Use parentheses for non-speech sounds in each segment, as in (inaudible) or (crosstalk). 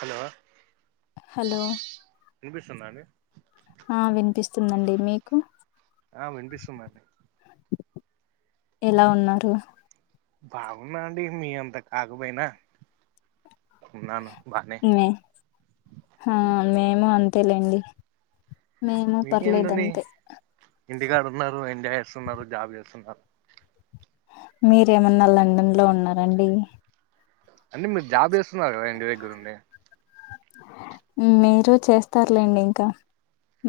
Hello hello వినిపిస్తుందా అండి ఆ వినిపిస్తుందండి మీకు ఆ వినిపిస్తుందండి ఎలా ఉన్నారు బాగున్నా అండి మీ అంత కాకపోయినా ఉన్నాను బానే మే హ మేము అంతేలేండి మేము పర్లేదు మీకేంటండి అంతే ఇంటికాడ ఉన్నారు ఎంజాయ్ చేస్తున్నారు జాబ్ చేస్తున్నారు మీరేమన్నా లండన్ లో ఉన్నరా అండి అంటే మీరు జాబ్ చేస్తున్నారు కదా ఇంటి దగ్గరుండి మీరు చేస్తారులేండి ఇంకా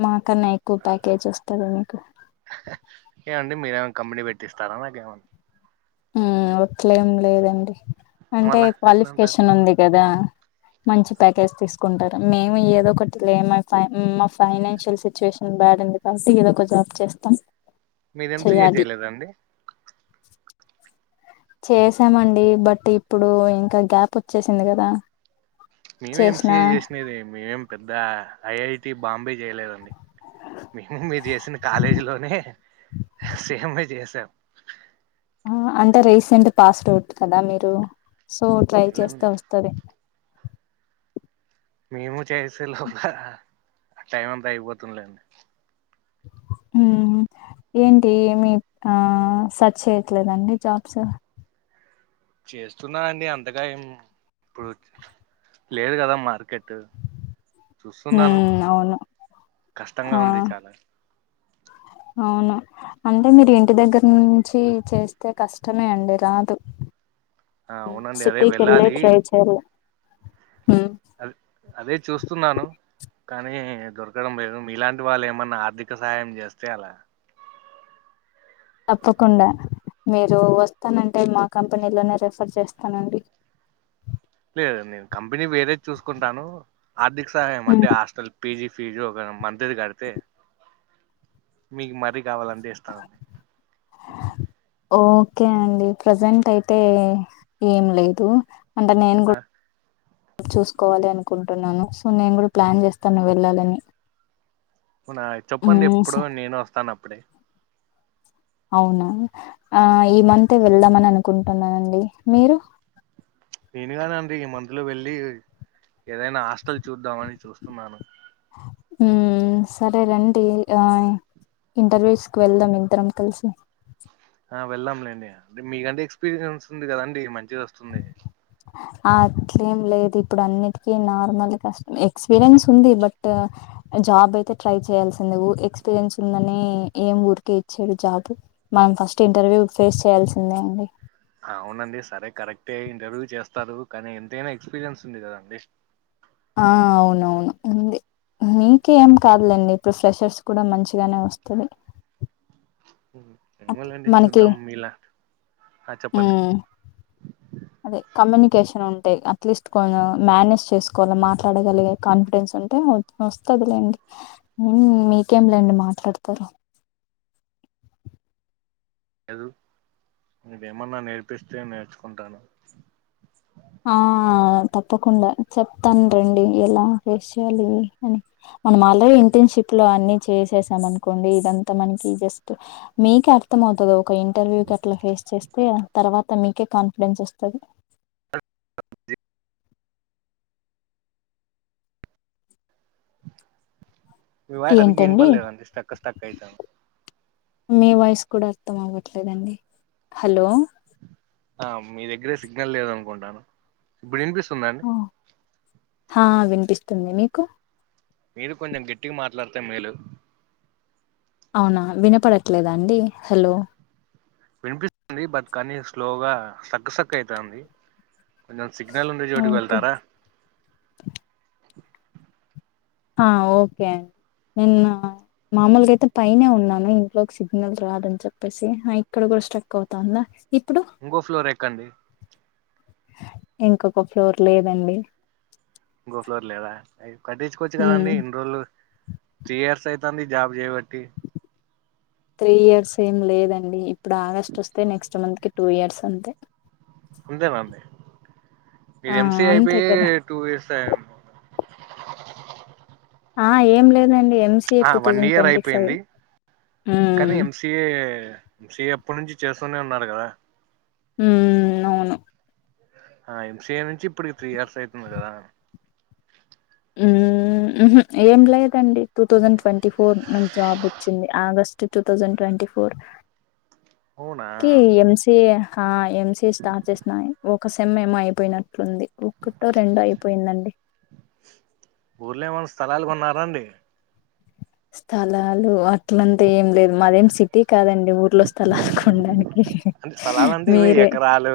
మా కన్నా ఎక్కువ ప్యాకేజ్ వస్తది మీకు ఏమండి మీరేమ కంపెనీ పెట్టిస్తారా నాకేమ మ్మ్ అట్లేం లేదండి అంటే మళ్ళా ఎట్లా అంటారు క్వాలిఫికేషన్ ఉంది కదా మంచి ప్యాకేజ్ తీసు కుంటారు మేము ఏదో ఒకటి లే మా మా ఫైనాన్షియల్ సిచ్యువేషన్ బ్యాడ్ ఉంది కాబట్టి ఏదొక జాబ్ చేస్తాం మీరు ఎంసిఏ చెయ్యాలి చేయలేదండీ చేసామండి బట్ ఇప్పుడు ఇంకా గ్యాప్ వచ్చేసింది కదా మేము చేసిన ఎంసిఏ చేసినదే మేమేం పెద్ద ఐఐటి బాంబే చేయలేదండి మేము మీరు చేసిన కాలేజీ లోనే సేమ్ చేసాం అంటే రీసెంట్ పాస్ డౌట్ కదా మీరు సో ట్రై చేస్తే వస్తది మేము చేసే లోపల టైం అంతా అయిపోతుంది లేండి హ్మ్ ఏంటి ఏమి ఆ సర్చ్ చేయట్లేదండి జాబ్స్ చేస్తున్నా అండి అంతగా ఏం ఇప్పుడు లేదు కదా మార్కెటు చూస్తున్నాను మ్మ్ అవును కష్టంగా ఆ ఉంది చాలా అవును అంటే మీరు ఇంటి దగ్గర నుంచి చేస్తే కష్టమే అండి రాదు ఆ అవునండి అదే సిటీకెళ్ళి వెళ్ళాలి ట్రై చేయలే హు అది అదే చూస్తున్నాను కానీ దొరకడం లేదు మీలాంటి వాళ్ళేమన్నా ఆర్థిక సాయం చేస్తే అలా తప్పకుండా మీరు వస్తానంటే మా కంపెనీలోనే రెఫర్ చేస్తానండి లేదండి నేను కంపెనీ వేరే చూసుకుంటాను ఆర్థిక సహాయం ఉమ్, అంటే హాస్టల్ పీజీ ఫీజు ఒక మంత్ ది కడితే మీకు మరీ కావాలంటే ఇస్తాండి ఓకే అండి ప్రజెంట్ అయితే ఏం లేదు అంటే నేను గు ఆ, చూసుకోవాలి అనుకుంటున్నాను సో నేను గూడా ప్లాన్ చేస్తన్న వెళ్ళాలని వునా మ్మ్ చెప్పండెప్పుడో స నేను ఒస్తాన్ అప్పుడే అవునా ఆ ఈ మంతే వెళ్దామన్ అనుకుంటున్నానండి మీరు నేనుగానంతే ఈ మంత్ లో వెళ్ళి ఏదైనా హాస్టల్ చూద్దామని చూస్తున్నాను ఊమ్ సరే రండి ఆ ఇంటర్వ్యూస్ క్ వెళ్దాం ఇద్దరం కలిసి ఆ వెళ్ళాంలేండి డి మీకంటే ఎక్స్పీరియన్స్ ఉంది కదండి మంచిదొస్తుంది ఆ అట్లేం లేదు ఇప్పుడన్నిటికీ నార్మల్ కష్ ఎక్స్పీరియన్స్ ఉంది బట్ జాబ్ అయితే ట్రై చేయాల్సిందె ఉ ఎక్స్పీరియన్స్ ఉందనీ ఏం ఊరికే ఇచ్చేది జాబు మనం ఫస్ట్ ఇంటర్వ్యూ ఫేస్ చేయాల్సిందే అండి అవునండి సరే కరెక్టే ఇంటర్వ్యూ చేస్తారు కానీ ఎంతైనా ఎక్స్పీరియన్స్ ఉంది కదాండి ఆ అవునవును ఉంది మీకి ఏం కాదులేండి ఇప్పుడు ఫ్రెషర్స్ కూడా మంచిగానే వస్తది ఉం అట్ ఏమోలేండి మనకి చూద్దాం మీలా ఆ చెప్పండి మ్ అదే కమ్యూనికేషన్ ఉంటే అట్లీస్ట్ కొను మేనేజ్ చేసుకోవాలె మాట్లాడగలిగే కాన్ఫిడెన్స్ ఉంటే ఒట్ ఒస్తది లేండి ఊమ్ మీకేం లేండి మాట్లాడతారు ఎల్ మీరేమన్నా నేర్పిస్తే నేర్చుకుంటాను ఆ తప్పకుండా చెప్తాన్ రండి ఎలా ఫేస్ చేయాలి అని మనం ఆల్రెడీ ఇంటర్న్షప్ లో అన్ని చేసేసాం అనుకోండి ఇదంతా మనకి జస్ట్ మీకే అర్థం అవుతుద్ ఒక ఇంటర్వ్యూ కట్లా ఫేస్ చేస్తే తర్వాత మీకే కాన్ఫిడెన్స్ ఒస్తది మీ వాయ్ ఏంటండి సరిగ్గినపడలేదండి స్టక్ స్టక్ అయితాన్ మీ వాయిస్ కూడా అర్థం అవ్వట్లేదండి హలో ఆ మీ దగ్గరే సిగ్నల్ లేదనుకుంటాను ఇప్పుడినిపిస్తుంద హ్ హా వినిపిస్తుంది మీకు మీరు కొంటెం గట్టిగా మాట్లాడితే మేలు అవునా వినపడట్లేదా అండి హలో వినిపిస్ ంది బట్ కానీ స్లోగా స్ట్రక్ స్ట్రక్ అయితాంది కొంచెం సిగ్నల్ ఉండే చోటుక్ ఓకే వెళ్తారా ఆ ఓకే అన్ నిన్న మామూలుగాయితే పైనే ఉన్నాను ఇంట్లో సిగ్నల్ రాదన్ చెప్పేసి హ ఇక్కడ గూడా స్ట్రక్ అవుతాందా ఇప్పుడు ఇంకో ఫ్లోర్ ఎక్కండి ఇంకొక ఫ్లోర్ లేదండి గో ఫ్లోర్ లేదా అయ్ కట్టిచుకోవచ్చు ఉమ్ గదండి ఇన్రోలు త్రీ ఇయర్స్ అయితాంది జాబ్ జేయవట్టి త్రీ ఇయర్స్ ఏం లేదండి ఇప్పుడాగస్ట్ ఒస్తే నెక్స్ట్ మంత్ కి టూ ఇయర్స్ అంతే ఉంతేనాండి ఆ మీద్ ఎంసిఎ అంతే అయిపోయి కదా టూ ఇయర్స్ అయేమ్ ఆ ఏం లేదండి ఎంసిఏ ఆ two one thousand year twenty five ఊమ్ సి ఏ సి ఎ ఎప్పటి నుంచి చేస్తూనే ఉన్నారు కదా ఊమ్ నౌను ఆ ఏం సి ఏ నుంచి ఇప్పుడి త్రీ ఇయర్స్ అయితుంది గదా ఉమ్ మ్ హు ఏం లేదండి టూ థౌజండ్ ట్వంటీ ఫోర్ నాకు జాబ్ వచ్చింది August two thousand twenty four అవునా కి ఎంసి హ ఎంసి స్టార్ట్ చేసినయ్ ఒ క్క సెమ్ ఏమో అయిపోయినట్లుంది ఒక్కటో రెండో అయిపోయిందండి ఊర్లో ఏమనా స్థలాలు కొన్నారాండి స్థలాలు అట్లంతా ఏం లేదు మాదేం సిటీ కాదండి ఊర్లో స్థలాలు కొనడానికి అంటే స్థలాలంటే ఇవే ఎకరాలు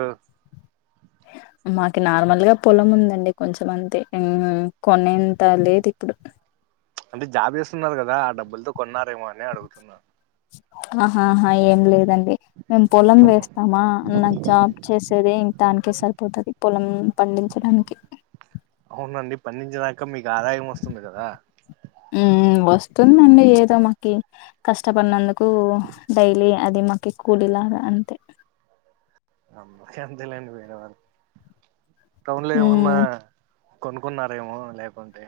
మాకి నార్మల్గా పొలం ఉందండి కొంచం మంతే మ్ కొనేంత లేదు ఇప్పుడు అంటే జాబ్ చేస్తున్నారు కదా ఆ డబ్బుల్తో కొన్నారేమో అని అడుగుతున్నా ఆహాహా ఏం లేదండి మేమ్ పొలం వేస్తామా నాకు జాబ్ చేసేదే ఇంకా దానికే సరిపోతది పొలం పండించడానికి అవునండి పండించేదాక మీకు ఆదాయం వస్తుంది కదా మ్ వస్తుందండి ఏదో మకి కష్టపడినందుకు డైలీ అది మాకి కూలిలాగా అంతే అందరికి అంతేలేండి వేరే వాళ్ళు టౌన్ లో ఏమన్నా మ్మ్ కొనుక్కున్నారేమో లేకుంటే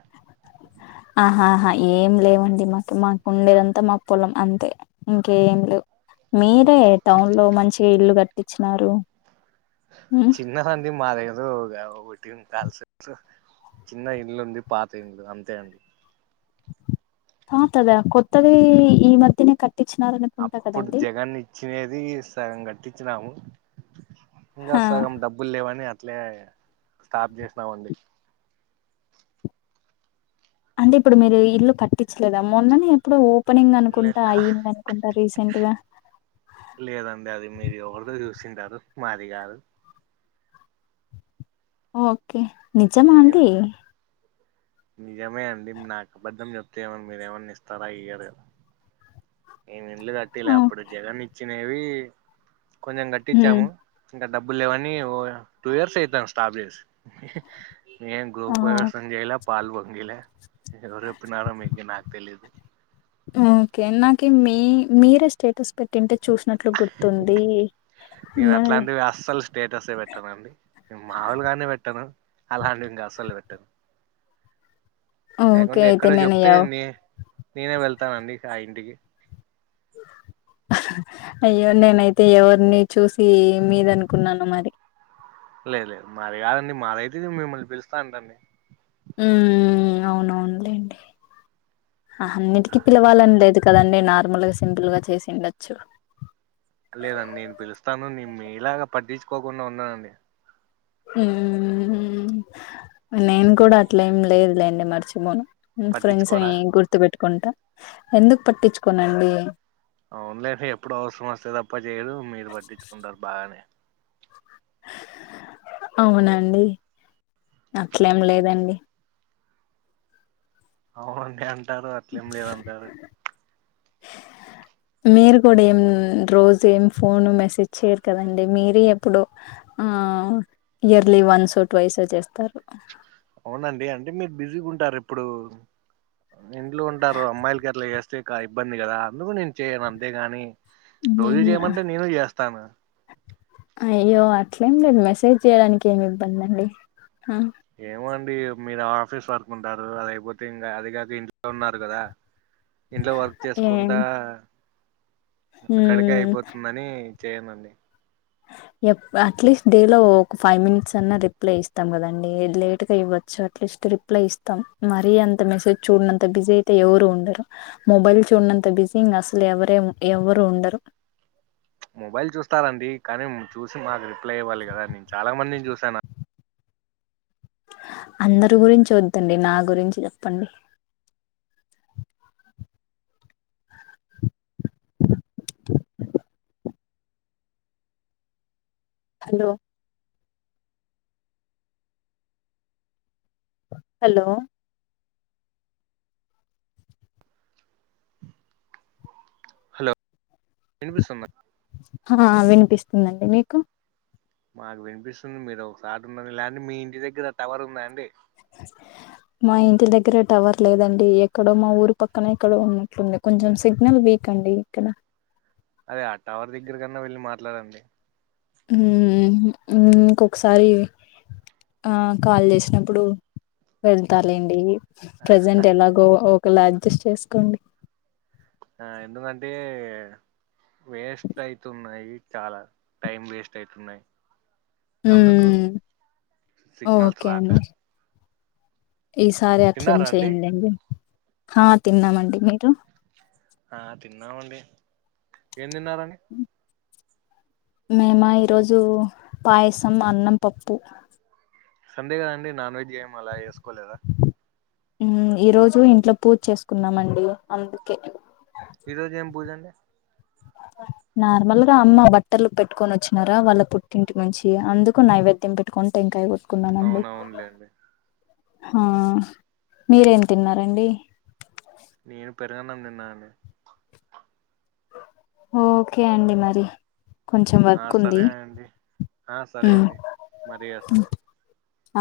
ఆహాహా ఏం లేవండి మాకు మాకుండేదంతా మా పొలం అంతే ఇంకేం లేవు మీరే టౌన్లో మంచిగా ఇల్లు కట్టించినారు మ్మ్ చిన్నదండి మాది ఏదో వేవ్ ఒటేన్ దాల్ సె క్సు చిన్న ఇల్లు ఉంది పాత ఇల్లు అంతే అండి ఆ కదా కొత్తది ఈ మధ్యనే కట్టించినారు అనుకుంటా కదండి చ్చినది సగం కట్టించినాము ఇంకా హా సగం డబ్ బ్బుల్ లేవని అట్లే స్టాప్ చేసినమండి అంటే ఇప్పుడు మీరు ఇల్లు కట్టించలేదా మొన్ననే ఎప్పుడు పేనింగ్ లే అనుకుంటా అయ్యింది అనుకుంటా రీసెంట్గా లేదండి అది మీరు ఎవరిదొ చూసింటారు మాది గాదూ ఓకే నిజమ మేము అండి నిజమే అండి నాకు అబద్ధం చెప్తే ఏవన్ మీరేమన్నా ఇస్తారా ఇయ్యరు కద నేను ఇల్లు కట్టిలే ఆ! అప్పుడు జగన్ ఇచ్చినవి కొంచెం హ్మ్. కట్టించాము ఇంకా డబ్బులు లేవని ఓ టూ ఇయర్స్ అయితాంది స్టాప్ చేసి నేన్ గృహ ఆ! ప్రవేశం చేయలే పాల్ పొంగిలే ఎవరు చెప్పినారో మీకి నాకు తెలీదు ఓకే నాకి మీ మీరే స్టేటస్ పెట్టింటే చూసినట్లు గుర్తుంది మరె అస్సల్ స్టేటస్సే పెట్టనండి నేను మాములుగానే పెట్టను అలాంటివి ఇంకా అస్సలు పెట్టను ఓకే. లేకుంటే అయితే ఎక్కడో నేను చెప్తే ఎవ్ నే నేనే వెళ్తానండి ఆ ఇంటికి అయ్యో నేనైతే ఎవరిని చూసి మీదనుకున్నాను మరి లేదు లేదు మరి కాదండి మదయితే మిమ్మల్ని పిలుస్తాను రండి ఉమ్ అవునవునులేండి అ అన్నిటికీ పిలవాలని లేదు కదండి నార్మల్గా సింపుల్గా చేసి ఉండొచ్చు లేదండి నేను పిలుస్తాను నే మీలాగా పట్టించుకోకుండా ఉండను అండి మ్మ్ నేను కూడా అట్ల ఏమి లేదులేండి మర్చిపోను ఫ్రెండ్స్ని పట్టించుకోరా గుర్తు పెట్టుకుంటా ఎందుకు పట్టించుకోనండి అవునులేండి ఎప్పుడు అవసరం వస్తే తప్ప చేయదు మీరు పట్టించుకుంటారు బాగానే అవునండి అట్లేం లేదండి అవునండి అంటారు అట్లేం లేదుంటారు (inaudible) మీరు కూడా ఏం రోజు ఏం ఫోను మెసేజ్ చెయరు కదండి మీరే ఎప్పుడు ఆ ఇయర్లీ వన్సో ట్వైస్ చేస్తారు అవునండి అంటే మీరు బిజీగుంటారు ఎప్పుడూ ఇంట్లో ఉంటారు అమ్మాయిలకి అట్లా చేస్తే ఇక ఇబ్బంది కదా అందుకు నేను చేయను అంతేగాని రోజు మ్మ్ చేయమంటే నేను చేస్తాను అయ్యో అట్లేం లేదు మెసేజ్ చేయడానికి ఏమి ఇబ్బంది అండి ఏమండి మీరు ఆఫీస్ వర్క్ ఉంటారు అయిపోతే ఇంకా అది కాక ఇం ఉన్నారు కదా ఇంట్లో వర్క్ ఏ చేసుకుంటా అక్కడికే మ్మ్ అయిపోతుందని చేయనండి యబ్బా అట్లీస్ట్ డేలో ఒక ఫైవ్ మినిట్స్ అన్నా రిప్లై ఇస్తాం కదండి లేట్గా ఇవ్వచ్చు అట్లీస్ట్ రిప్ రిప్లై ఇస్తాం మరీ అంత మెసేజ్ చూడినంత బిజీ అయితే ఎవరూ ఉండరు మొబైల్ చూడనంత బిజీ ఇంగ అసలు ఎవరూ ఎవరు ఉండరు మొబైల్ చూస్తారండి కానీ చూసి మాకు రిప్లై ఇవ్వాలి కదా నేను చాలా మందిని చూసాను అందరి గురించి వద్దండి నా గురించి చెప్పండి హలో హలో హలో ఇనిపిస్తుందా ఆ వినిపిస్తుందండి మీకు మాకు వినిపిస్తుంది మీరు ఒకసాటుండండి లేే మీ ఇంటి దగ్గర టవర్ ఉందా అండి మా ఇంటి దగ్గర టవర్ లేదండి ఎక్కడో మా ఊరు పక్కన ఎక్కడో ఉన్నట్లుంది కొంచెం సిగ్నల్ వీక్ అండి ఇక్కడ అదే ఆ టవర్ దగ్గర కన్నా వెళ్ళి మాట్లాడండి ఉమ్ ఇంకొకసారి ఆ కాల్ చేసినప్పుడు వెళ్తాలేండి ప్రజెంట్ ఎలాగో ఒకలా అడ్జస్ట్ చేసుకోండి ఆ ఎందుకంటే వేస్ట్ అయితున్నాయి చాలా టైం వేస్ట్ అయితున్నాయి అందుకు మ్మ్ సిగ్నల్స్ ఓకే రాక అండి ఈసారి అట్లే ఏం తిన్నారా అండి చేయ్యలేండి ఆ తిన్నామండి మీరు ఆ తిన్నామండి ఏం తిన్నరాండి మేమ ఈరోజు పాయసం అన్నం పప్పు సండే కదండి నాన్ వెజ్ ఏమి అలా చేసుకోలేదా ఈ రోజు ఇంట్లో పూజ చేసుకున్నామండి అందుకే ఈ రోజు ఏం పూజండి నార్మల్ గా అమ్మ బట్టర్లు పెట్టుకొని వచ్చినారా వాళ్ళ పుట్టింటి నుంచి అందుకు నైవేద్యం పెట్ కొని టెంకాయ కున్నమండి అవున అవునులేండి ఆ మీరేం తిన్నారండి నేను పెరగన్నాం తిన్నను ఓకే అండి మరి కొంచెం ఆ వర్క్ ఉంది సరే అండి ఆ (inaudible) సరే ఉ అండి మరి చేస్తాను ఆ